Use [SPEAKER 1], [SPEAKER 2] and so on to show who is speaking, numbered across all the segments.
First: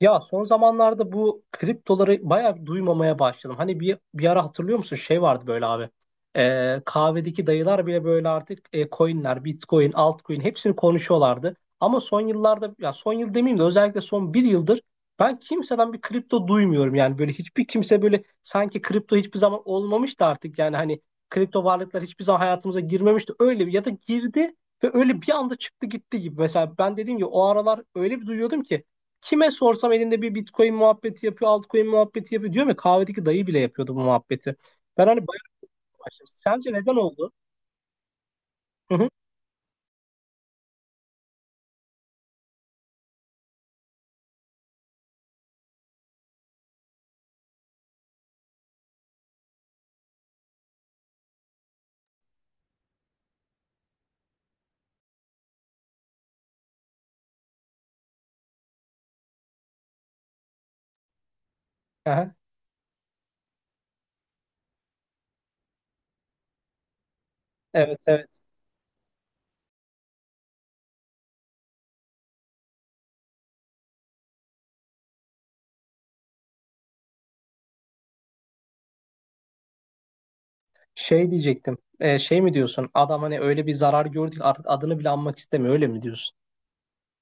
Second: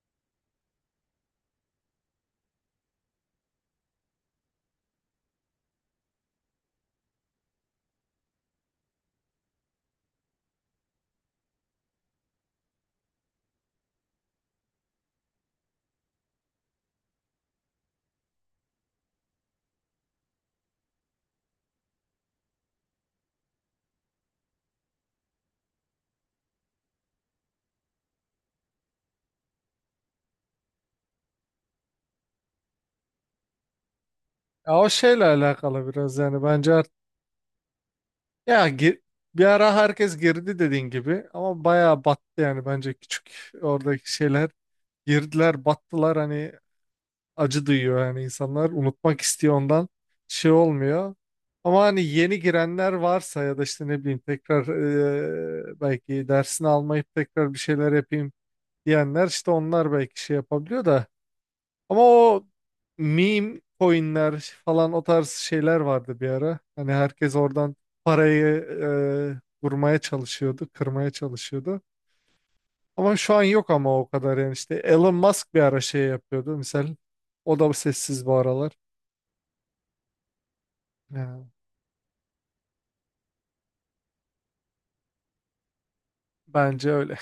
[SPEAKER 1] Ya son zamanlarda bu kriptoları bayağı bir duymamaya başladım. Hani bir ara hatırlıyor musun? Şey vardı böyle abi. Kahvedeki dayılar bile böyle artık coinler, Bitcoin, altcoin hepsini konuşuyorlardı. Ama son yıllarda ya son yıl demeyeyim de özellikle son bir yıldır ben kimseden bir kripto duymuyorum. Yani böyle hiçbir kimse böyle sanki kripto hiçbir zaman olmamıştı artık yani hani kripto varlıklar hiçbir zaman hayatımıza girmemişti. Öyle bir ya da girdi ve öyle bir anda çıktı gitti gibi. Mesela ben dediğim gibi o aralar öyle bir duyuyordum ki kime sorsam elinde bir Bitcoin muhabbeti yapıyor, altcoin muhabbeti yapıyor. Diyorum ya kahvedeki dayı bile yapıyordu bu muhabbeti.
[SPEAKER 2] Ya o
[SPEAKER 1] Ben hani
[SPEAKER 2] şeyle
[SPEAKER 1] bayılıp
[SPEAKER 2] alakalı biraz,
[SPEAKER 1] başladım.
[SPEAKER 2] yani
[SPEAKER 1] Sence
[SPEAKER 2] bence
[SPEAKER 1] neden oldu?
[SPEAKER 2] ya
[SPEAKER 1] Hı
[SPEAKER 2] gir-
[SPEAKER 1] hı.
[SPEAKER 2] bir ara herkes girdi dediğin gibi ama bayağı battı. Yani bence küçük oradaki şeyler girdiler, battılar, hani acı duyuyor, yani insanlar unutmak istiyor, ondan şey olmuyor. Ama hani yeni girenler varsa ya da işte ne bileyim tekrar, belki dersini almayıp tekrar bir şeyler yapayım diyenler, işte onlar belki şey yapabiliyor da. Ama
[SPEAKER 1] Aha,
[SPEAKER 2] o meme coinler falan, o tarz şeyler vardı bir ara. Hani herkes oradan
[SPEAKER 1] evet evet.
[SPEAKER 2] parayı vurmaya çalışıyordu, kırmaya çalışıyordu. Ama şu an yok ama o kadar, yani işte Elon Musk bir ara şey yapıyordu misal. O da sessiz bu aralar.
[SPEAKER 1] Şey
[SPEAKER 2] Yani
[SPEAKER 1] diyecektim. Şey mi diyorsun? Adam hani öyle bir zarar gördük artık adını bile anmak istemiyor. Öyle mi diyorsun?
[SPEAKER 2] bence öyle.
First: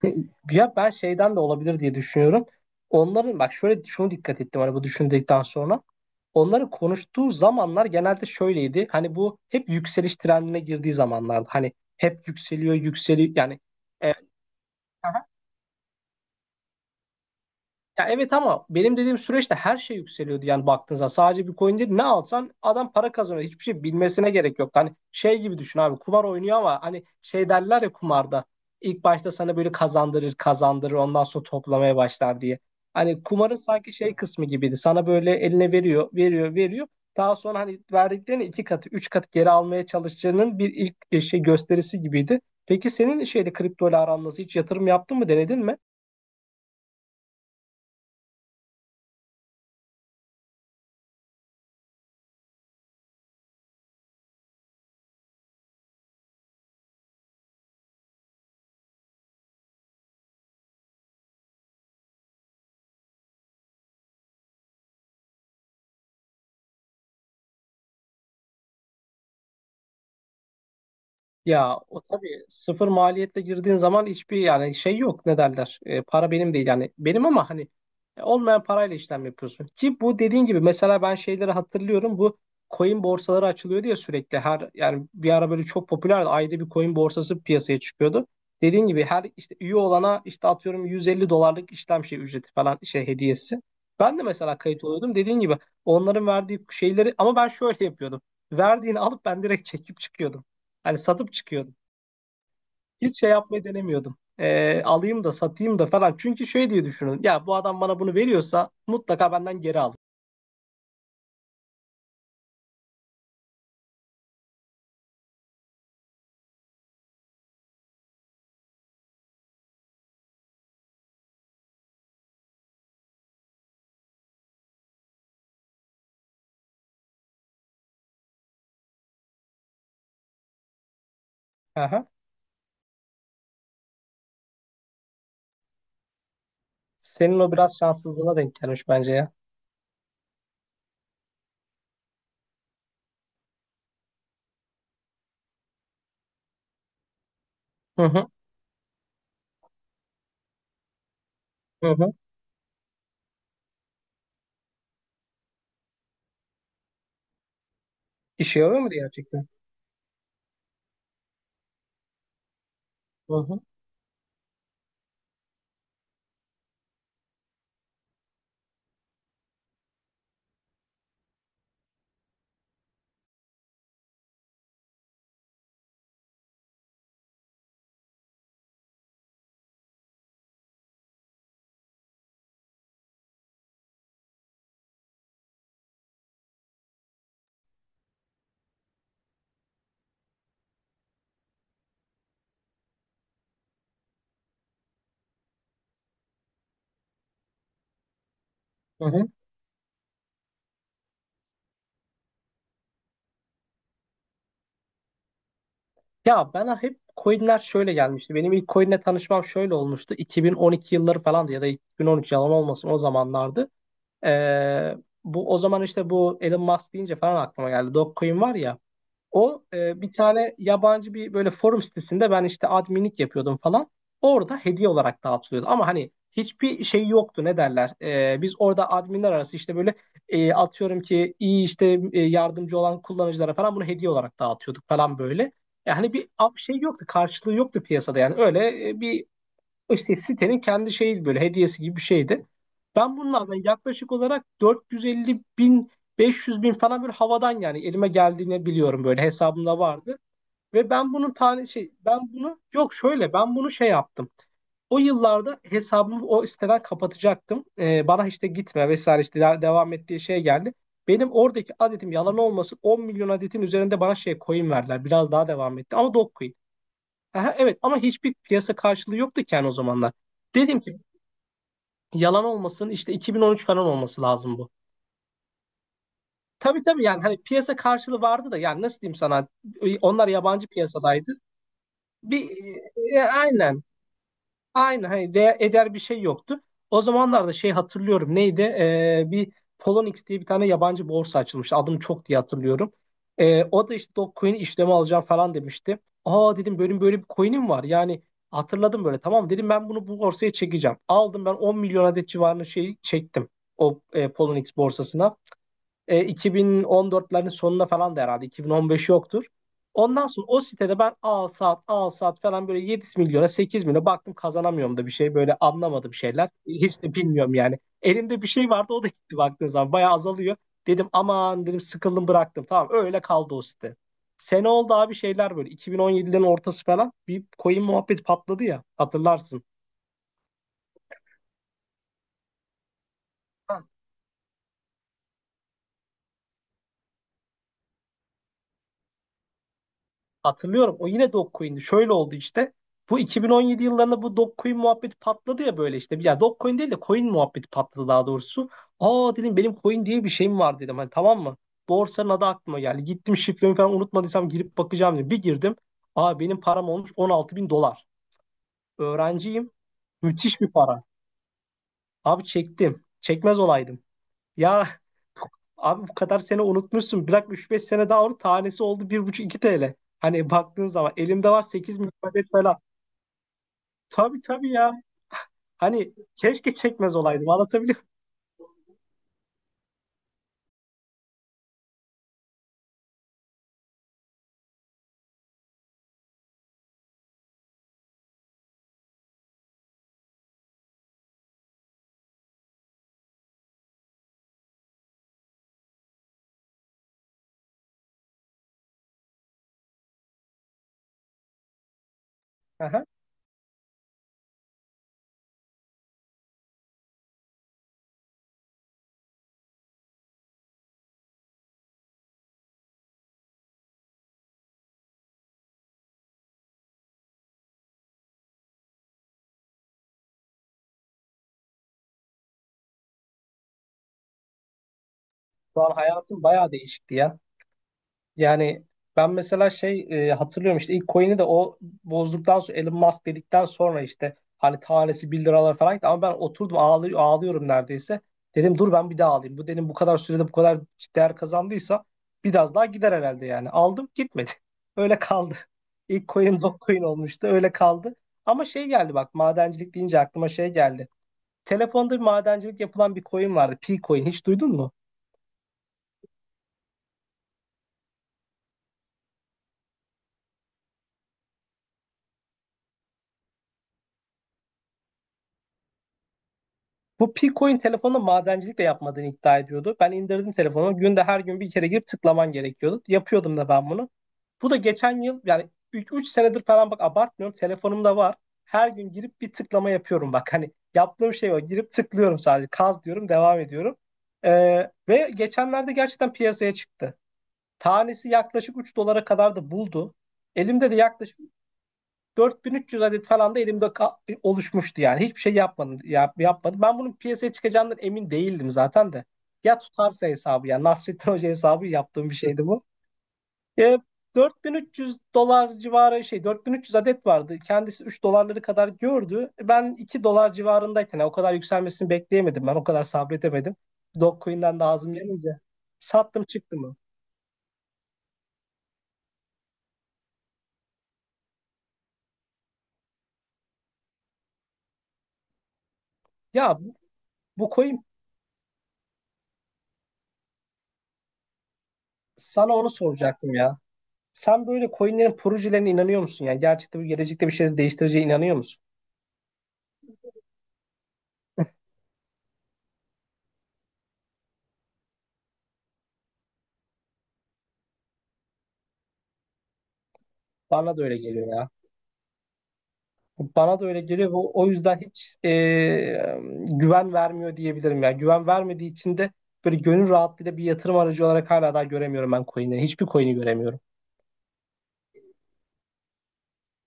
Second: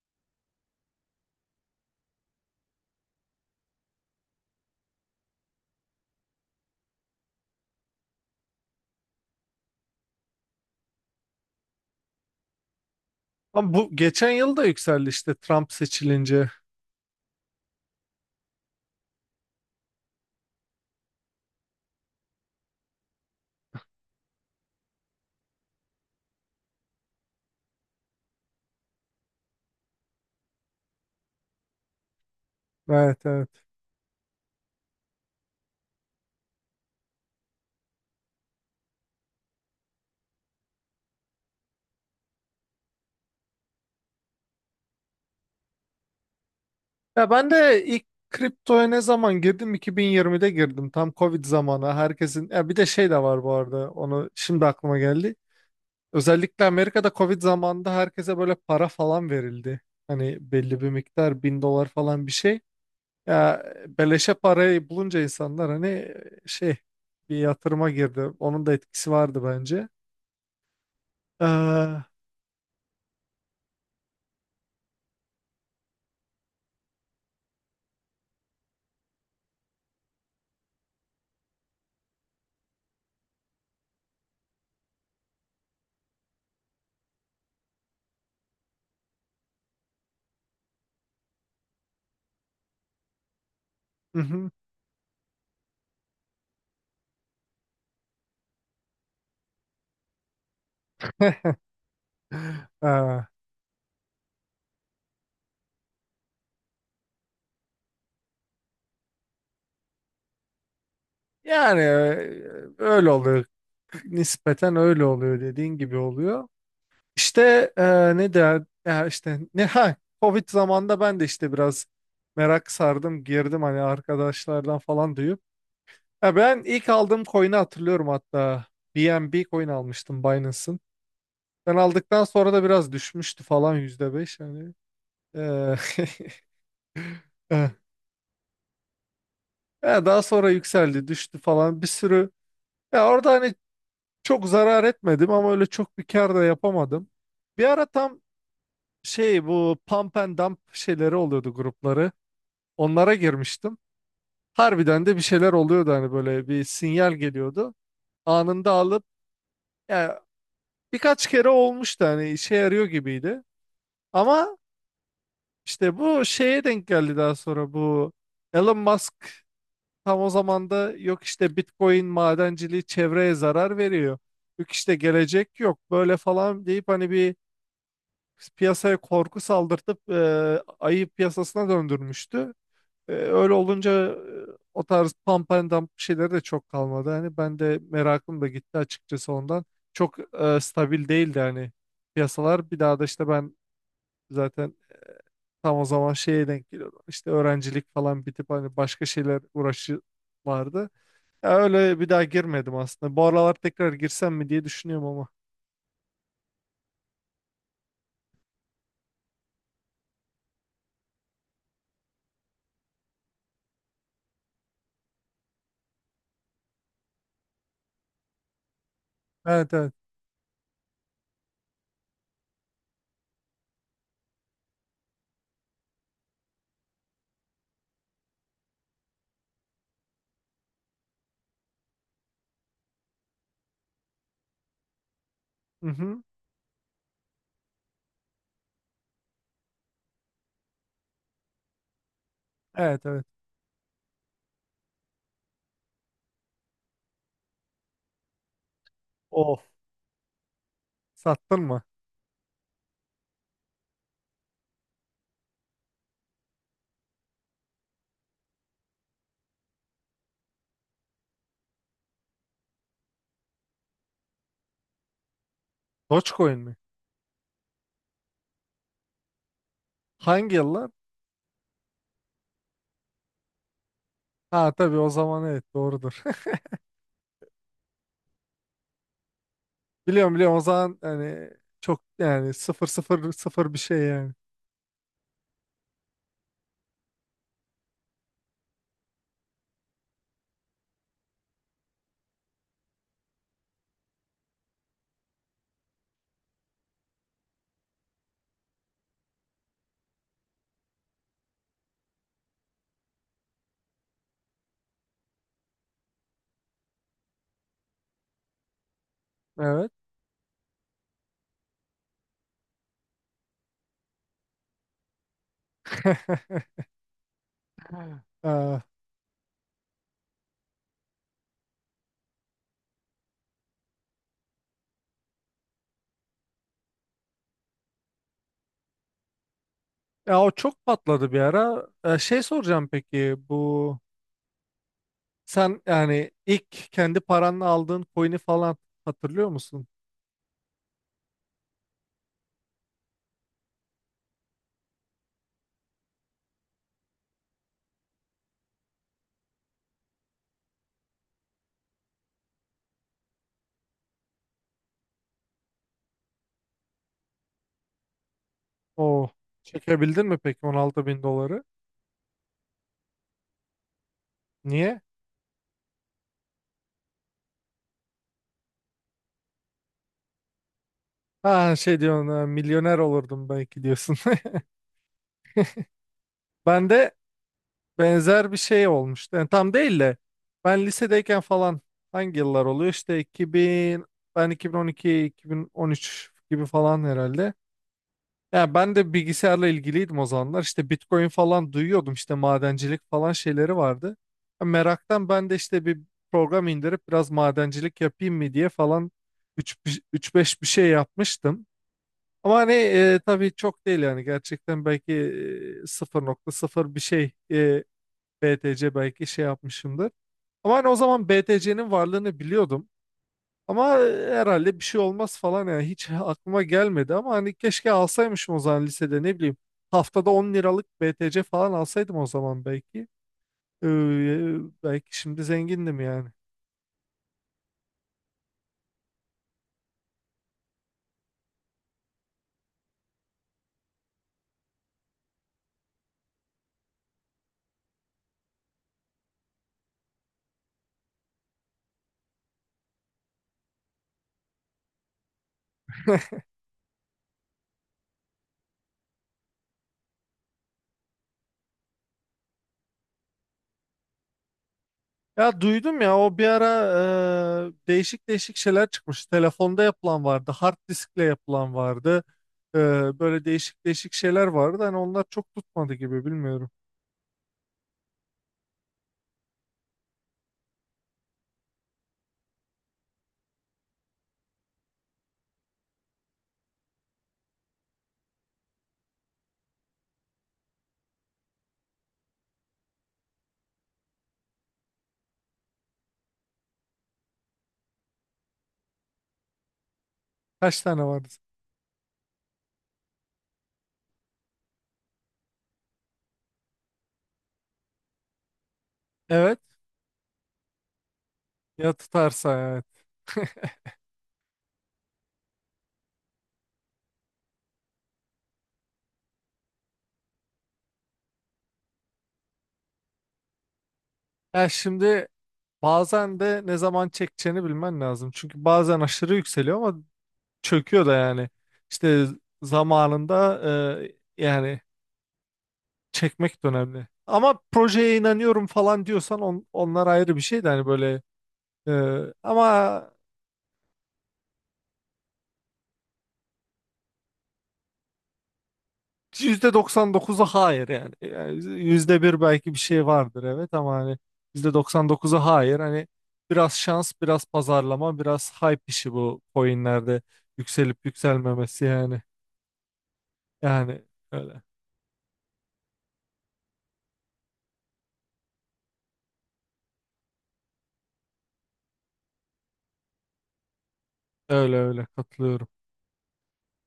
[SPEAKER 1] Ya ben şeyden de olabilir diye düşünüyorum. Onların bak şöyle şunu dikkat ettim hani bu düşündükten sonra. Onların konuştuğu zamanlar genelde şöyleydi. Hani bu hep yükseliş trendine girdiği zamanlardı. Hani hep yükseliyor, yükseliyor. Yani
[SPEAKER 2] Ama bu
[SPEAKER 1] e,
[SPEAKER 2] geçen yıl da yükseldi işte, Trump seçilince.
[SPEAKER 1] ya evet ama benim dediğim süreçte her şey yükseliyordu yani baktığınızda sadece bir coin değil ne alsan adam para kazanıyor hiçbir şey bilmesine gerek yok. Hani şey gibi düşün abi kumar oynuyor ama hani şey derler ya kumarda ilk başta sana böyle kazandırır kazandırır ondan sonra toplamaya başlar diye. Hani
[SPEAKER 2] Evet
[SPEAKER 1] kumarın
[SPEAKER 2] evet.
[SPEAKER 1] sanki şey kısmı gibiydi sana böyle eline veriyor veriyor veriyor daha sonra hani verdiklerini iki katı üç katı geri almaya çalışacağının bir ilk şey gösterisi gibiydi. Peki senin şeyle kripto ile aran nasıl hiç yatırım yaptın mı denedin mi?
[SPEAKER 2] Ya ben de ilk kriptoya ne zaman girdim? 2020'de girdim. Tam Covid zamanı. Herkesin, ya bir de şey de var bu arada. Onu şimdi aklıma geldi. Özellikle Amerika'da Covid zamanında herkese böyle para falan verildi. Hani belli bir miktar, bin dolar falan bir şey. Ya beleşe parayı bulunca insanlar hani şey, bir yatırıma girdi. Onun da etkisi vardı bence.
[SPEAKER 1] Ya o
[SPEAKER 2] Hı
[SPEAKER 1] tabii sıfır maliyetle girdiğin zaman hiçbir yani şey yok ne derler E, para benim değil yani benim ama hani olmayan parayla işlem yapıyorsun ki bu dediğin gibi mesela ben şeyleri hatırlıyorum bu coin borsaları açılıyor diye sürekli her yani bir ara böyle çok popülerdi ayda bir coin borsası piyasaya çıkıyordu dediğin gibi her işte üye olana işte atıyorum 150 dolarlık işlem şey ücreti falan şey hediyesi ben de
[SPEAKER 2] hı.
[SPEAKER 1] mesela kayıt oluyordum dediğin gibi onların verdiği şeyleri ama ben şöyle yapıyordum verdiğini alıp ben direkt çekip çıkıyordum. Hani satıp çıkıyordum. Hiç
[SPEAKER 2] Ee,
[SPEAKER 1] şey yapmayı denemiyordum. Alayım da satayım da falan. Çünkü şey diye düşünün. Ya bu adam bana bunu veriyorsa mutlaka benden geri alır.
[SPEAKER 2] Yani öyle oluyor. Nispeten öyle oluyor, dediğin gibi oluyor. İşte ne der ya işte, ne ha Covid zamanında ben de işte biraz merak sardım, girdim hani arkadaşlardan falan duyup. Ya ben ilk aldığım coin'i hatırlıyorum hatta, BNB coin almıştım Binance'ın. Ben
[SPEAKER 1] Aha.
[SPEAKER 2] aldıktan sonra da biraz düşmüştü falan, %5 hani. E,
[SPEAKER 1] Senin o
[SPEAKER 2] eh,
[SPEAKER 1] biraz şanssızlığına denk gelmiş bence ya.
[SPEAKER 2] ya daha sonra yükseldi, düştü falan bir sürü. Ya orada hani çok zarar etmedim ama öyle çok bir kar da yapamadım. Bir ara
[SPEAKER 1] Hı
[SPEAKER 2] tam
[SPEAKER 1] hı
[SPEAKER 2] şey, bu pump and dump şeyleri oluyordu,
[SPEAKER 1] hı
[SPEAKER 2] grupları.
[SPEAKER 1] hı.
[SPEAKER 2] Onlara girmiştim. Harbiden de bir şeyler oluyordu, hani böyle bir sinyal geliyordu.
[SPEAKER 1] İşe
[SPEAKER 2] Anında
[SPEAKER 1] yarıyor mu
[SPEAKER 2] alıp,
[SPEAKER 1] gerçekten?
[SPEAKER 2] yani birkaç kere olmuştu, hani işe yarıyor
[SPEAKER 1] Hı
[SPEAKER 2] gibiydi.
[SPEAKER 1] hı
[SPEAKER 2] Ama işte bu şeye denk geldi daha sonra, bu Elon Musk tam o zamanda, yok işte Bitcoin madenciliği çevreye zarar veriyor, yok işte gelecek yok böyle falan deyip, hani bir piyasaya korku saldırtıp ayı piyasasına döndürmüştü. Öyle olunca o tarz pump şeyleri de çok kalmadı. Hani ben de merakım da gitti açıkçası ondan. Çok stabil değildi hani piyasalar. Bir daha da işte ben zaten tam o zaman şeye denk geliyordum. İşte öğrencilik falan bitip hani
[SPEAKER 1] hı
[SPEAKER 2] başka
[SPEAKER 1] hı.
[SPEAKER 2] şeyler, uğraşı vardı. Ya öyle bir daha girmedim aslında. Bu aralar tekrar girsem mi diye düşünüyorum ama.
[SPEAKER 1] Ya bana hep coinler şöyle gelmişti. Benim ilk coinle tanışmam şöyle olmuştu. 2012 yılları falandı ya da 2013 yalan olmasın o zamanlardı. Ee, bu o zaman işte bu Elon Musk deyince falan aklıma geldi. Dogecoin var ya. O
[SPEAKER 2] Evet evet.
[SPEAKER 1] bir tane yabancı bir böyle forum sitesinde ben işte adminlik yapıyordum falan. Orada hediye olarak dağıtılıyordu. Ama hani hiçbir şey yoktu ne derler. E, biz orada adminler arası işte böyle atıyorum ki iyi işte yardımcı olan kullanıcılara falan bunu hediye olarak dağıtıyorduk falan böyle. Yani
[SPEAKER 2] Mhm.
[SPEAKER 1] şey yoktu karşılığı yoktu piyasada yani öyle bir işte sitenin kendi şeyi böyle hediyesi gibi bir şeydi.
[SPEAKER 2] Evet
[SPEAKER 1] Ben
[SPEAKER 2] evet.
[SPEAKER 1] bunlardan yaklaşık olarak 450 bin 500 bin falan böyle havadan yani elime geldiğini biliyorum böyle
[SPEAKER 2] Of.
[SPEAKER 1] hesabımda vardı. Ve ben bunun
[SPEAKER 2] Sattın
[SPEAKER 1] tane
[SPEAKER 2] mı?
[SPEAKER 1] şey ben bunu yok şöyle ben bunu şey yaptım. O yıllarda hesabımı o siteden kapatacaktım. Bana işte gitme vesaire işte devam ettiği şey geldi. Benim oradaki adetim yalan olmasın 10 milyon adetin üzerinde bana şey coin verdiler. Biraz daha devam etti ama dog coin.
[SPEAKER 2] Dogecoin mi?
[SPEAKER 1] Aha, evet ama hiçbir piyasa karşılığı yoktu ki yani o zamanlar.
[SPEAKER 2] Hangi
[SPEAKER 1] Dedim
[SPEAKER 2] yıllar?
[SPEAKER 1] ki yalan olmasın işte 2013 falan olması lazım bu.
[SPEAKER 2] Ha tabii, o zaman evet doğrudur.
[SPEAKER 1] Tabii tabii yani hani piyasa karşılığı vardı da yani nasıl diyeyim sana onlar
[SPEAKER 2] Biliyorum biliyorum, o
[SPEAKER 1] yabancı
[SPEAKER 2] zaman
[SPEAKER 1] piyasadaydı.
[SPEAKER 2] hani çok yani sıfır sıfır sıfır bir
[SPEAKER 1] Aynen
[SPEAKER 2] şey yani.
[SPEAKER 1] aynı hani değer, eder bir şey yoktu. O zamanlarda şey hatırlıyorum neydi? Bir Poloniex diye bir tane yabancı borsa açılmıştı. Adım çok diye hatırlıyorum. O da işte Dogecoin işlemi alacağım falan demişti. Aa dedim benim böyle bir coin'im var. Yani hatırladım böyle tamam dedim ben bunu bu borsaya çekeceğim. Aldım ben 10 milyon adet civarında şey çektim o Poloniex borsasına. E, 2014'lerin sonuna falan da herhalde 2015 yoktur.
[SPEAKER 2] Evet.
[SPEAKER 1] Ondan sonra o sitede ben al saat falan böyle 7 milyona 8 milyona baktım kazanamıyorum da bir şey böyle anlamadım şeyler. Hiç de bilmiyorum yani. Elimde bir şey
[SPEAKER 2] Aa.
[SPEAKER 1] vardı o da gitti baktığın zaman bayağı azalıyor. Dedim aman dedim sıkıldım bıraktım tamam öyle kaldı o site. Sene oldu abi şeyler böyle 2017'lerin ortası falan bir coin muhabbet patladı ya hatırlarsın.
[SPEAKER 2] Ya o çok patladı bir ara. Şey soracağım, peki bu sen, yani ilk kendi paranla aldığın coin'i falan hatırlıyor musun?
[SPEAKER 1] Hatırlıyorum. O yine Dogecoin'di. Şöyle oldu işte. Bu 2017 yıllarında bu Dogecoin muhabbeti patladı ya böyle işte. Ya Dogecoin değil de coin muhabbeti patladı daha doğrusu. Aa dedim benim coin diye bir şeyim var dedim. Hani tamam mı? Borsanın adı aklıma geldi. Gittim şifremi falan unutmadıysam girip bakacağım dedim. Bir girdim. Aa benim param olmuş 16 bin dolar.
[SPEAKER 2] O
[SPEAKER 1] Öğrenciyim.
[SPEAKER 2] Çekebildin mi
[SPEAKER 1] Müthiş
[SPEAKER 2] peki
[SPEAKER 1] bir para.
[SPEAKER 2] 16 bin doları?
[SPEAKER 1] Abi çektim. Çekmez olaydım. Ya
[SPEAKER 2] Niye?
[SPEAKER 1] abi bu kadar sene unutmuşsun. Bırak üç beş sene daha onu tanesi oldu 1,5-2 TL. Hani baktığın zaman elimde var
[SPEAKER 2] Ha,
[SPEAKER 1] 8
[SPEAKER 2] şey
[SPEAKER 1] milyon
[SPEAKER 2] diyorsun,
[SPEAKER 1] adet falan.
[SPEAKER 2] milyoner olurdum belki diyorsun.
[SPEAKER 1] Tabii tabii ya. Hani keşke
[SPEAKER 2] Ben de
[SPEAKER 1] çekmez olaydım anlatabiliyor muyum?
[SPEAKER 2] benzer bir şey olmuştu. Yani tam değil de ben lisedeyken falan, hangi yıllar oluyor? İşte 2000, ben 2012, 2013 gibi falan herhalde. Yani ben de bilgisayarla ilgiliydim o zamanlar. İşte Bitcoin falan duyuyordum. İşte madencilik falan şeyleri vardı. Yani meraktan ben de işte bir program indirip biraz madencilik yapayım mı diye falan, üç beş bir şey yapmıştım. Ama hani
[SPEAKER 1] Aha.
[SPEAKER 2] tabii çok değil, yani gerçekten belki sıfır nokta sıfır bir şey BTC belki şey yapmışımdır. Ama hani o zaman BTC'nin varlığını biliyordum. Ama herhalde bir şey olmaz falan, yani hiç aklıma gelmedi, ama hani keşke alsaymışım o zaman lisede, ne bileyim. Haftada 10 liralık BTC falan alsaydım o zaman belki. Ee, e, Belki şimdi
[SPEAKER 1] Şu an
[SPEAKER 2] zengindim yani.
[SPEAKER 1] hayatım bayağı değişikti ya. Yani ben mesela şey hatırlıyorum işte ilk coin'i de o bozduktan sonra Elon Musk dedikten sonra işte hani tanesi bir liralar falan gitti ama ben oturdum ağlıyorum neredeyse. Dedim dur ben bir daha alayım. Bu dedim, bu kadar sürede bu kadar değer kazandıysa biraz daha gider herhalde yani. Aldım gitmedi. Öyle kaldı. İlk coin'im Dogecoin olmuştu öyle kaldı. Ama şey geldi bak madencilik deyince aklıma şey geldi. Telefonda bir madencilik yapılan bir coin vardı. P-Coin hiç duydun mu?
[SPEAKER 2] Ya duydum, ya o bir ara değişik değişik şeyler çıkmış. Telefonda yapılan vardı, hard diskle yapılan vardı. Ee, Böyle değişik değişik şeyler vardı. Hani onlar çok tutmadı gibi, bilmiyorum.
[SPEAKER 1] Bu Pico'nun telefonda madencilik de yapmadığını iddia ediyordu. Ben indirdim telefonu. Günde her gün bir kere girip tıklaman gerekiyordu. Yapıyordum da ben bunu. Bu da geçen yıl yani 3 senedir falan bak abartmıyorum. Telefonumda var. Her gün girip bir tıklama yapıyorum bak. Hani yaptığım şey o. Girip tıklıyorum sadece. Kaz diyorum devam ediyorum. Ve geçenlerde gerçekten piyasaya çıktı. Tanesi yaklaşık 3 dolara kadar da buldu.
[SPEAKER 2] Kaç
[SPEAKER 1] Elimde de
[SPEAKER 2] tane vardı?
[SPEAKER 1] yaklaşık 4.300 adet falan da elimde oluşmuştu yani. Hiçbir şey yapmadım. Ben bunun piyasaya çıkacağından emin değildim zaten de.
[SPEAKER 2] Evet.
[SPEAKER 1] Ya tutarsa hesabı yani Nasrettin Hoca hesabı
[SPEAKER 2] Ya
[SPEAKER 1] yaptığım bir
[SPEAKER 2] tutarsa
[SPEAKER 1] şeydi bu.
[SPEAKER 2] evet.
[SPEAKER 1] E, 4.300 dolar civarı şey 4.300 adet vardı. Kendisi 3 dolarları kadar gördü. Ben 2 dolar civarındayken yani o kadar yükselmesini bekleyemedim ben. O kadar sabredemedim.
[SPEAKER 2] Ya
[SPEAKER 1] Dogecoin'den de ağzım
[SPEAKER 2] şimdi
[SPEAKER 1] yanınca
[SPEAKER 2] bazen
[SPEAKER 1] sattım
[SPEAKER 2] de
[SPEAKER 1] çıktı
[SPEAKER 2] ne
[SPEAKER 1] mı?
[SPEAKER 2] zaman çekeceğini bilmen lazım. Çünkü bazen aşırı yükseliyor ama çöküyor da yani. İşte zamanında yani çekmek de
[SPEAKER 1] Ya
[SPEAKER 2] önemli. Ama
[SPEAKER 1] bu coin
[SPEAKER 2] projeye inanıyorum falan diyorsan, onlar ayrı bir şey de, hani böyle e,
[SPEAKER 1] sana onu
[SPEAKER 2] ama
[SPEAKER 1] soracaktım ya. Sen böyle coinlerin projelerine inanıyor musun? Yani gerçekte bu gelecekte bir şeyleri değiştireceğine inanıyor musun?
[SPEAKER 2] %99'u hayır yani. Yani %1 belki bir şey vardır evet, ama hani %99'u hayır. Hani biraz şans, biraz pazarlama, biraz hype işi, bu coinlerde yükselip
[SPEAKER 1] Bana da öyle geliyor ya.
[SPEAKER 2] yükselmemesi yani.
[SPEAKER 1] Bana da öyle
[SPEAKER 2] Yani
[SPEAKER 1] geliyor ve
[SPEAKER 2] öyle.
[SPEAKER 1] o yüzden hiç güven vermiyor diyebilirim ya. Güven vermediği için de böyle gönül rahatlığıyla bir yatırım aracı olarak hala daha göremiyorum ben coinleri. Hiçbir coin'i göremiyorum.
[SPEAKER 2] Öyle öyle katılıyorum.